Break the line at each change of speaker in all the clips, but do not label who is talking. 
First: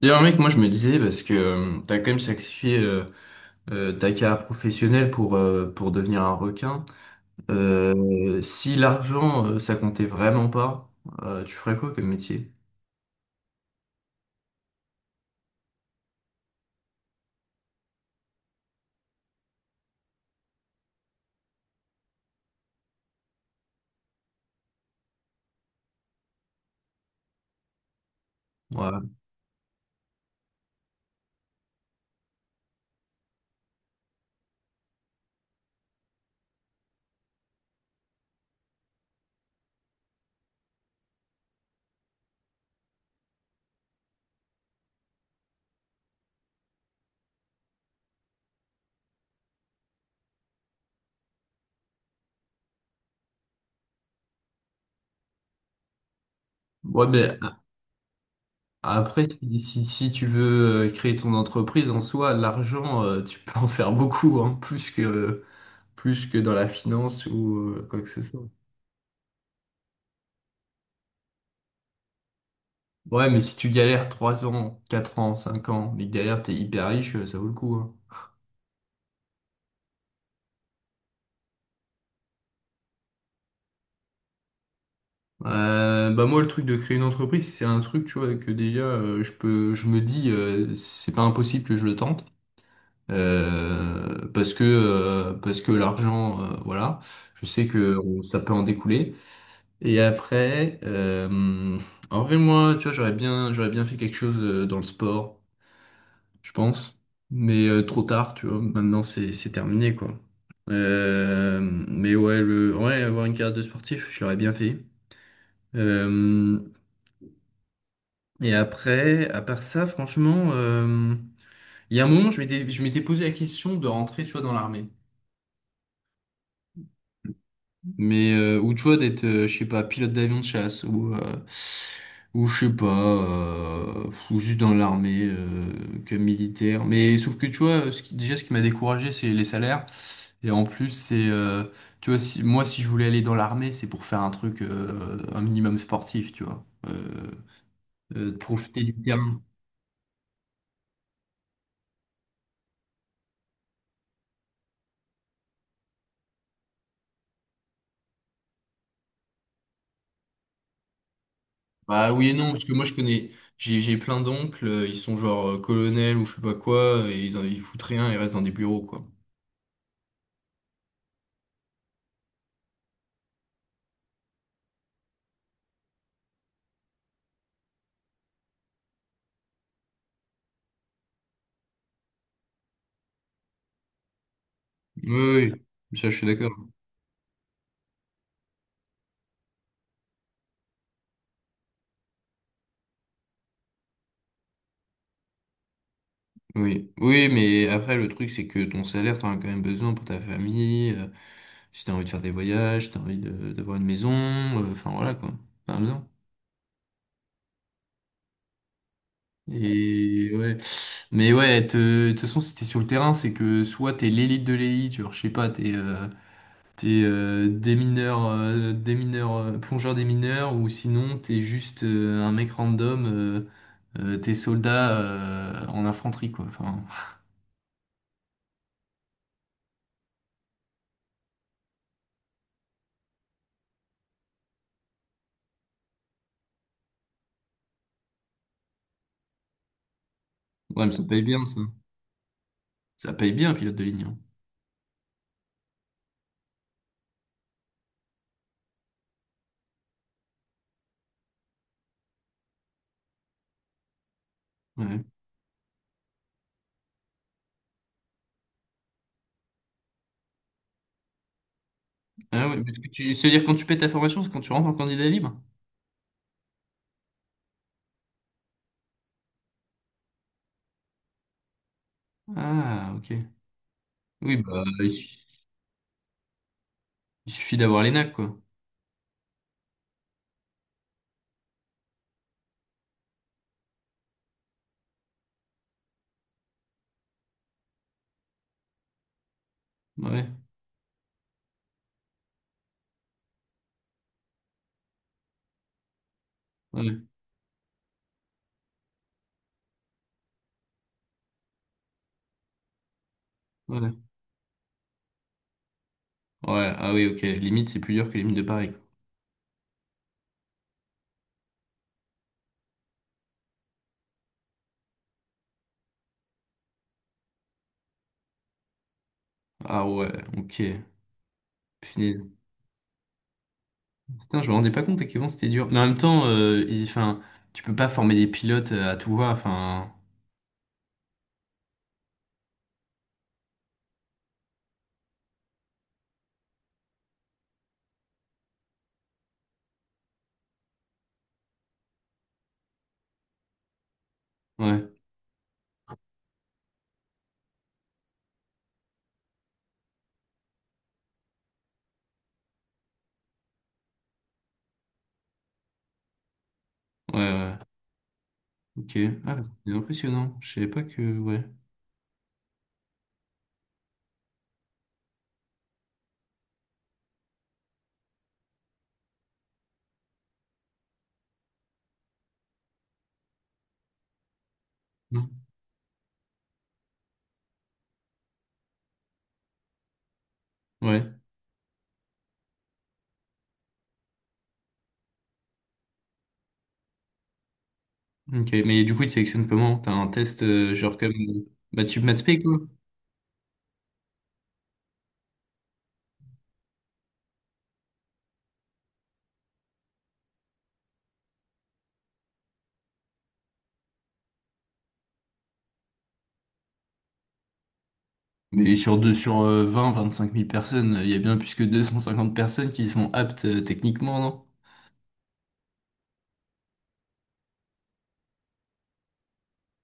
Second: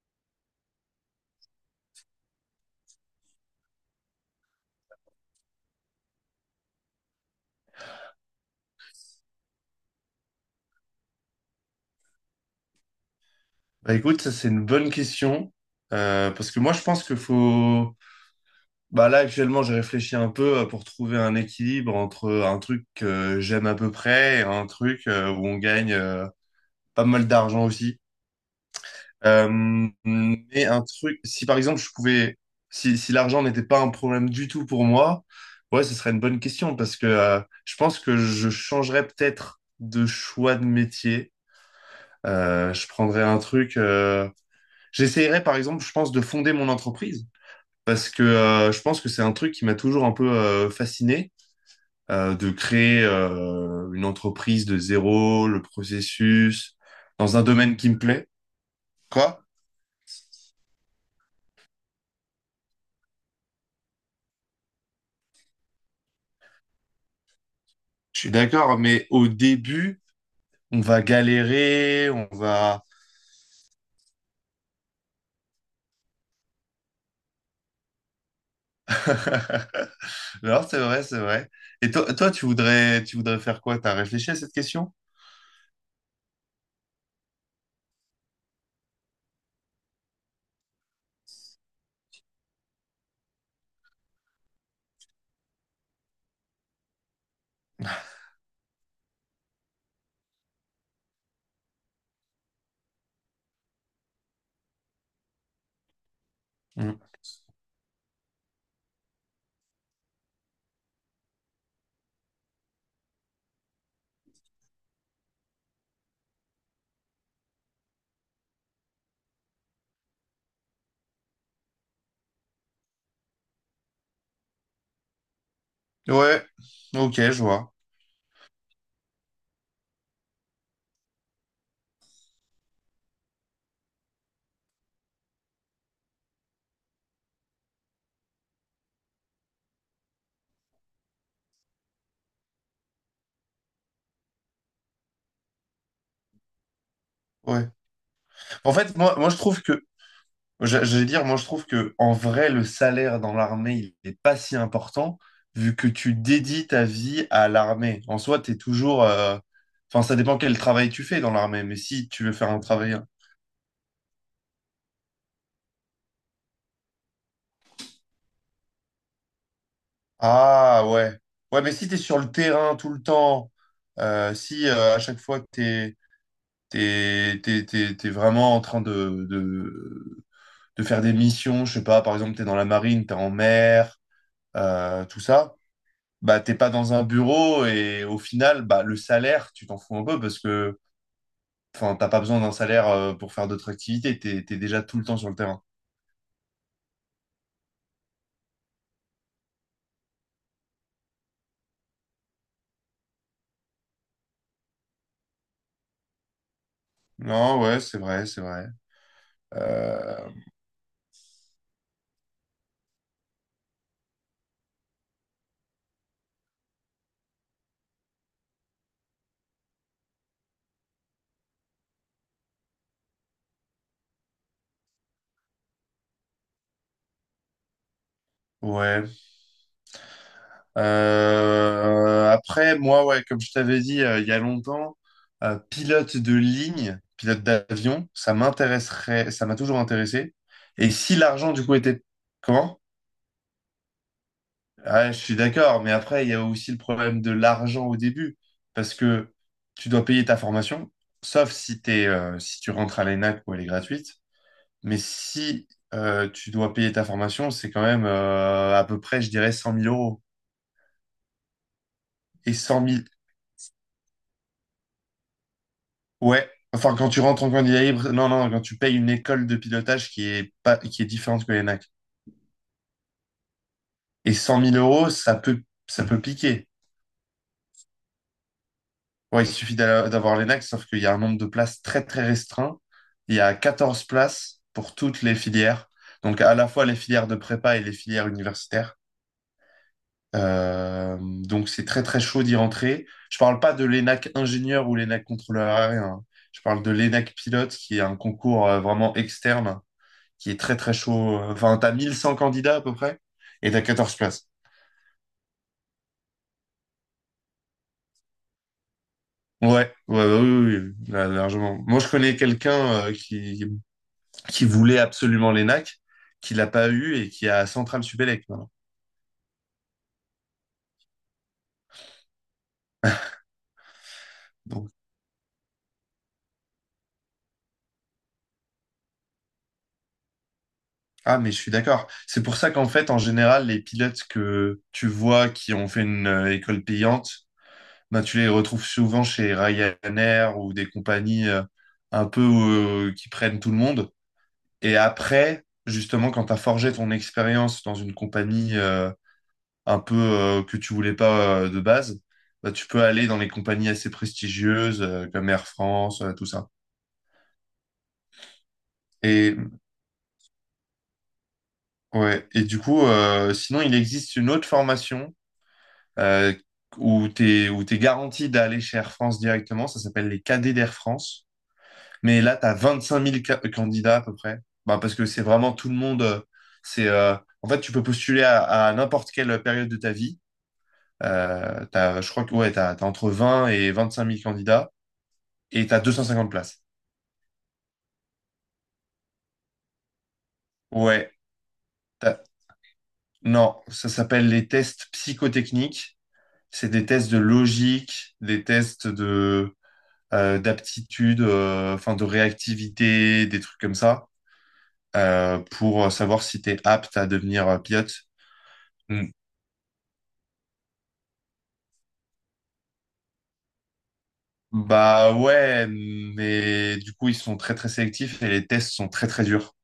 D'ailleurs, mec, moi je me disais, parce que t'as quand même sacrifié ta carrière professionnelle pour devenir un requin, si l'argent ça comptait vraiment pas, tu ferais quoi comme métier?
Bah écoute, ça c'est une bonne question. Parce que moi je pense qu'il faut... Bah là actuellement j'ai réfléchi un peu pour trouver un équilibre entre un truc que j'aime à peu près et un truc où on gagne pas mal d'argent aussi.
Ouais,
Mais un truc, si par exemple je pouvais... Si l'argent n'était pas un problème du tout pour moi, ouais ce serait une bonne question parce que je pense que je changerais peut-être de choix de métier. Je prendrais un truc... J'essayerais, par exemple, je pense, de fonder mon entreprise parce que je pense que c'est un truc qui m'a toujours un peu fasciné, de créer une entreprise de zéro, le processus,
ouais
dans
mais
un
a-
domaine qui me plaît.
après,
Quoi?
si tu veux créer ton entreprise en soi, l'argent, tu peux en faire beaucoup, hein, plus plus que dans la finance ou quoi que
Je
ce
suis
soit.
d'accord, mais au début, on va galérer, on va...
Ouais, mais si tu galères trois ans, 4 ans, 5 ans, mais que derrière t'es hyper riche, ça vaut le coup, hein.
Alors, c'est vrai, c'est vrai. Et toi, toi, tu voudrais faire quoi? T'as réfléchi à cette question?
Bah moi le truc de créer une entreprise c'est un truc tu vois que déjà je me dis c'est pas impossible que je le tente parce que l'argent voilà, je sais que ça peut en découler, et après, en vrai moi tu vois j'aurais bien fait quelque chose dans le sport je pense,
Mm.
mais trop tard tu vois maintenant c'est terminé quoi. Euh, mais ouais, le ouais avoir une carrière de sportif, je l'aurais bien fait. Euh, Et après, à part ça, franchement, il y a un moment, je m'étais posé la question de rentrer, tu vois, dans l'armée.
Ouais, ok, je vois.
Mais, ou tu vois, d'être, je sais pas, pilote d'avion de chasse, ou je sais pas, ou juste dans l'armée, que militaire. Mais sauf que, tu vois, déjà, ce qui m'a découragé, c'est les salaires. Et en plus, tu vois, si, moi, si je voulais aller dans l'armée, c'est pour faire un truc, un minimum sportif, tu vois.
Ouais.
De
En
profiter du
fait, moi, moi, je
terrain.
trouve que. Je vais dire, moi, je trouve que en vrai, le salaire dans l'armée, il n'est pas si important vu que tu dédies ta vie à l'armée. En soi, tu es toujours, enfin, ça dépend quel travail tu fais dans l'armée, mais si
Bah
tu
oui et
veux faire
non,
un
parce que moi je
travail.
connais, j'ai plein d'oncles, ils sont genre colonels ou je sais pas quoi, et ils foutent rien, ils restent dans des bureaux quoi.
Ah ouais. Ouais, mais si tu es sur le terrain tout le temps, si à chaque fois que t'es vraiment en train de faire des missions, je sais pas, par exemple, t'es dans la marine, t'es en mer, tout
Oui,
ça.
oui, ça je suis
Bah,
d'accord.
t'es pas dans un bureau et au final, bah, le salaire, tu t'en fous un peu parce que, enfin, t'as pas besoin d'un salaire pour faire d'autres activités, t'es déjà tout le temps sur le terrain.
Oui, oui, mais après le truc c'est que ton salaire t'en as quand même besoin pour ta famille, si t'as envie de faire des voyages, si t'as d'avoir une maison, enfin voilà quoi, t'en as besoin.
Non, ouais, c'est vrai, c'est vrai. Euh,
Et ouais, mais de toute façon si t'es sur le terrain c'est que soit t'es l'élite de l'élite, genre je sais pas, t'es des mineurs, plongeur des mineurs, ou sinon t'es juste un mec random, t'es soldat en infanterie, quoi. Enfin,
ouais. Après, moi, ouais, comme je t'avais dit il y a longtemps, pilote de ligne, pilote d'avion, ça m'intéresserait, ça m'a toujours intéressé.
ouais,
Et
mais ça
si
paye bien,
l'argent,
ça.
du coup, était... Comment?
Ça paye bien, pilote de ligne, hein.
Ah, je suis d'accord, mais après, il y a aussi le problème de l'argent au début, parce que tu dois payer ta formation, sauf si t'es, si tu rentres à l'ENAC où elle est gratuite. Mais
Ouais.
si, tu dois payer ta formation, c'est quand même, à peu près, je dirais, 100 000 euros.
Ah
Et
ouais, mais
100 000,
c'est-à-dire quand tu paies ta formation, c'est quand tu rentres en candidat libre?
ouais. Enfin, quand tu rentres en candidat libre, non, non, quand tu payes une école de pilotage qui est pas, qui est différente que l'ENAC.
Ah, ok.
Et
Oui,
100 000 euros, ça peut piquer.
il suffit d'avoir l'ENAC, quoi.
Ouais, il suffit d'avoir l'ENAC, sauf qu'il y a un nombre de places très très restreint. Il y a 14 places pour toutes les filières, donc à la fois les filières de prépa et les filières universitaires.
Ouais,
Donc c'est très très chaud d'y rentrer. Je parle pas de l'ENAC ingénieur ou l'ENAC contrôleur aérien, hein. Je parle de
ouais,
l'ENAC pilote qui est un concours vraiment externe qui est très très chaud. Enfin, t'as 1 100 candidats à peu près et t'as
ouais.
14 places.
Ouais, ah oui, ok. Limite, c'est plus dur que les mines de Paris, quoi.
Ouais, ouais, ouais, oui, oui, oui, là, largement. Moi, je connais quelqu'un euh, qui qui voulait absolument l'ENAC, qui l'a pas eu et qui a Central Supélec maintenant.
Ah ouais, ok. Putain, je me rendais pas
Donc,
compte à quel point c'était dur. Mais en même temps, enfin, tu peux pas former des pilotes à tout va. Enfin,
ah, mais je suis d'accord. C'est pour ça qu'en fait, en général, les pilotes que tu vois qui ont fait une école payante, ben, tu les retrouves souvent chez Ryanair ou des compagnies un peu qui prennent tout le monde. Et
ouais,
après, justement, quand tu as forgé ton expérience dans une compagnie un peu que tu voulais pas de base, bah, tu peux aller dans les compagnies assez prestigieuses comme Air France, tout ça.
ouais, ouais. Ok. Ah, bah,
Et
c'est impressionnant. Je savais pas que. Ouais.
ouais, et du coup, sinon, il existe une autre formation euh, où t'es garanti d'aller chez Air France directement. Ça s'appelle les cadets d'Air France. Mais là, t'as 25 000 candidats à peu près. Bah, parce que
Non.
c'est vraiment tout le monde. C'est, euh, en fait, tu peux postuler à n'importe quelle période de ta vie.
Ouais.
T'as, je crois que ouais, t'as entre 20 000 et 25 000 candidats et t'as 250 places.
Ok. Mais du coup, ils te sélectionnent comment? T'as un test genre comme
Ouais,
bah, tu maths spé,
t'as-
quoi.
non, ça s'appelle les tests psychotechniques. C'est des tests de logique, des tests de d'aptitude, enfin de réactivité, des trucs comme ça, pour savoir si t'es apte à devenir pilote.
Mais
Mm.
sur vingt, vingt-cinq mille personnes, il y a bien plus que 250 personnes qui sont aptes techniquement, non?
Bah ouais, mais du coup ils sont très très sélectifs et les tests sont très très durs.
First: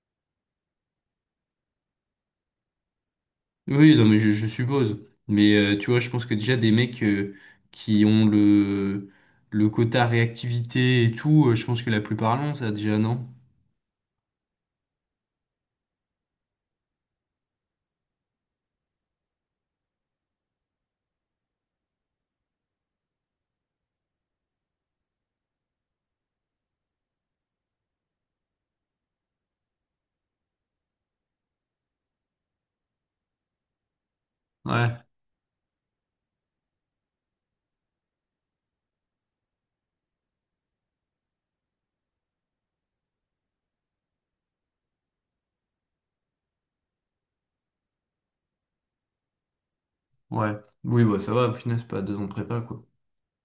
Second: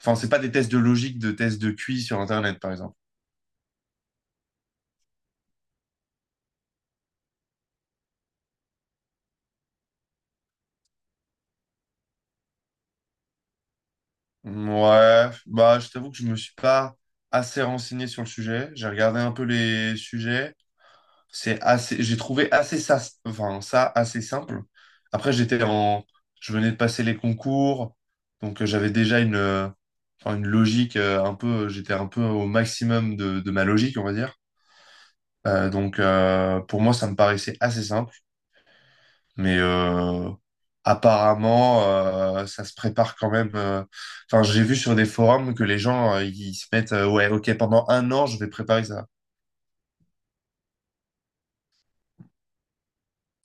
Enfin c'est pas des tests de logique, de tests de QI sur Internet par exemple.
Oui, non, mais je suppose. Mais tu vois, je pense que déjà des mecs qui ont le quota réactivité et tout, je pense que la plupart l'ont, ça déjà, non?
Ouais, bah je t'avoue que je me suis pas assez renseigné sur le sujet. J'ai regardé un peu les sujets. C'est assez, j'ai trouvé assez ça, enfin, ça assez simple. Après, j'étais en, je venais de passer les concours, donc j'avais déjà une, enfin, une logique un peu, j'étais un peu au maximum de ma logique, on va dire.
Ouais,
Pour moi, ça me paraissait assez simple, mais apparemment, ça se prépare quand même. Enfin, j'ai vu sur des forums que les gens, ils se mettent, ouais, ok, pendant un an, je vais préparer ça.
ouais. Oui, bah ça va, au final, c'est pas deux ans de prépa, quoi.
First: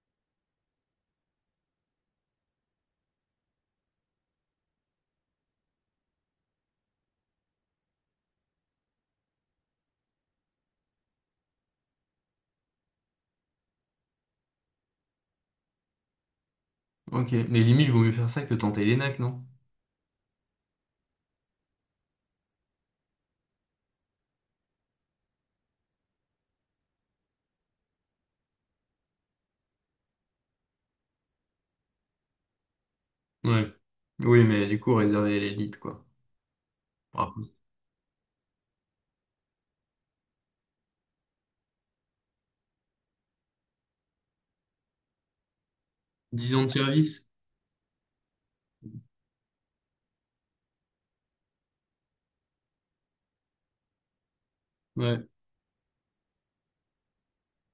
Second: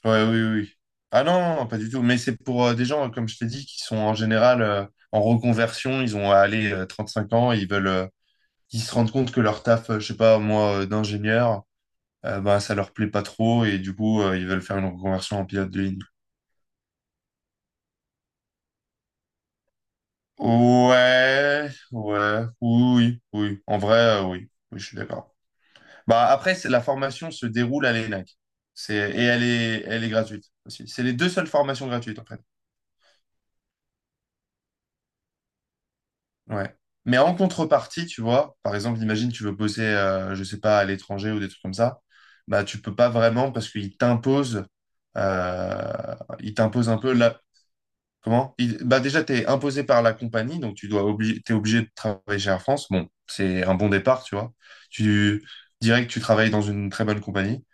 Ouais, oui, oui. Oui. Ah non, non, non, pas du tout. Mais c'est pour des gens, comme je t'ai dit, qui sont en général en reconversion. Ils ont à aller 5 ans et ils veulent, ils se rendent compte que leur taf, je sais pas, moi, d'ingénieur, bah, ça leur plaît pas trop et du coup, ils veulent faire une reconversion en pilote de ligne.
Ok, mais limite, vaut mieux faire ça que tenter l'ENAC, non?
Ouais, ouais, oui, oui. Oui. En vrai, oui. Oui, je suis d'accord. Bah, après, la formation se déroule à l'ENAC. Et elle est gratuite aussi. C'est les deux seules formations gratuites, en.
Ouais. Oui, mais du coup, réservé à l'élite, quoi.
Ouais. Mais
Ah.
en contrepartie, tu vois, par exemple, imagine tu veux bosser, je sais pas, à l'étranger ou des trucs comme ça, bah tu peux pas vraiment parce qu'euh,
dix
ils
ans de
t'imposent un peu
service?
là. Comment? Bah déjà, t'es imposé par la compagnie, donc tu dois t'es obligé de travailler chez Air France. Bon, c'est un bon départ, tu vois.
Ouais.
Tu, direct, tu travailles dans une très bonne compagnie.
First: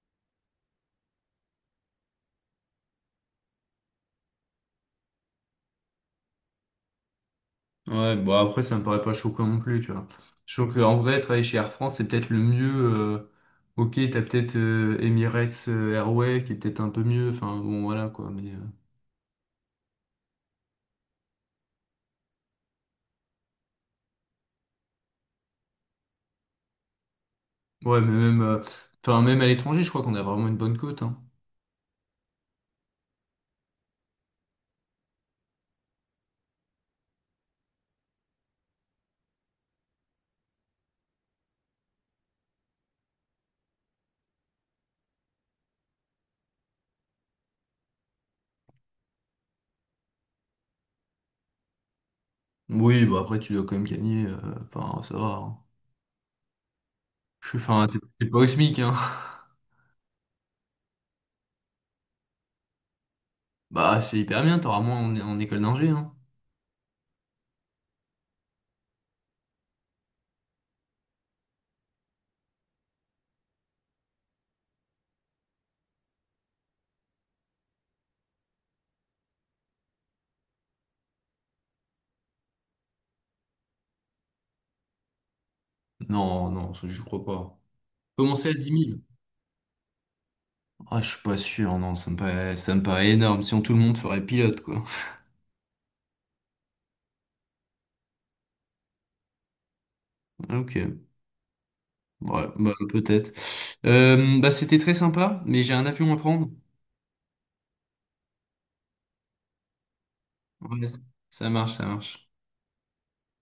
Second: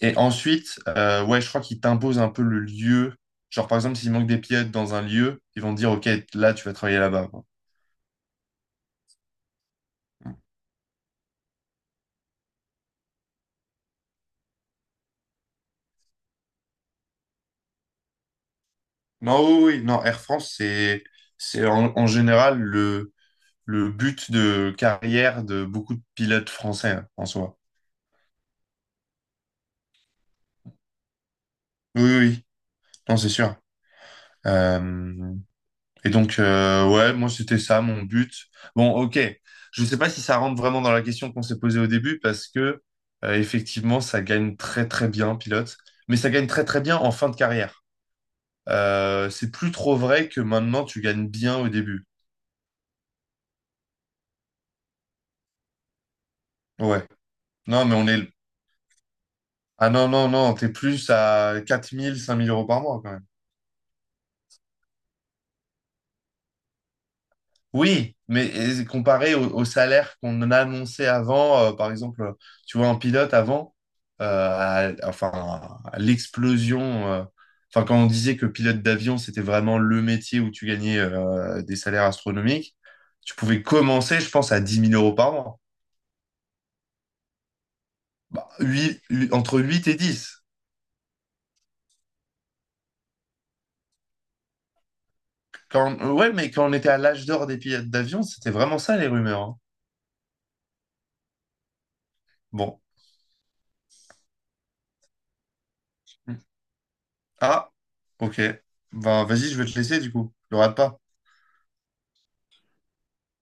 Et ensuite, ouais, je crois qu'ils t'imposent un peu le lieu. Genre, par exemple, s'il manque des pilotes dans un lieu, ils vont te dire, OK, là, tu vas travailler là-bas, quoi.
Ouais, bon après ça me paraît pas choquant non plus, tu vois. Je trouve qu'en vrai, travailler chez Air France, c'est peut-être le mieux. Ok, t'as peut-être Emirates Airway qui est peut-être un peu mieux, enfin bon voilà quoi, mais
Non, oui, oui, non, Air France, c'est en général le but de carrière de beaucoup de pilotes français, hein, en soi.
ouais, mais même enfin même à l'étranger, je crois qu'on a vraiment une bonne cote, hein.
Oui, oui, oui. Non, c'est sûr. Euh, et donc, ouais, moi, c'était ça mon but. Bon, ok. Je ne sais pas si ça rentre vraiment dans la question qu'on s'est posée au début parce que, effectivement, ça gagne très, très bien, pilote. Mais ça gagne très, très bien en fin de carrière. C'est plus trop vrai que maintenant, tu gagnes bien au début.
Oui, bah après tu dois quand même gagner, enfin ça va, hein.
Ouais.
Je suis
Non,
enfin
mais on
t'es
est.
pas au SMIC, hein.
Ah non, non, non, t'es plus à quatre mille cinq mille euros par mois quand même.
Bah c'est hyper bien, t'auras moins en école d'ingé, hein.
Oui, mais et comparé au salaire qu'on annonçait avant, par exemple, tu vois, un pilote avant, enfin, à l'explosion, euh, enfin, quand on disait que pilote d'avion, c'était vraiment le métier où tu gagnais des salaires astronomiques, tu pouvais commencer, je pense, à 10 000 euros par mois.
Non, non, ça, je crois pas.
Bah,
Commencer à dix mille.
entre 8 et 10.
Ah, je suis pas sûr, non, ça me paraît énorme. Sinon tout le monde ferait pilote, quoi.
Quand, ouais, mais quand on était à l'âge d'or des pilotes d'avion, c'était vraiment ça les rumeurs, hein.
Ok, ouais, bah,
Bon.
peut-être. Bah, c'était très sympa, mais j'ai un avion à prendre.
Ah, ok. Ben, vas-y, je vais te laisser du coup. Ne rate
Ouais,
pas.
ça marche, ça marche.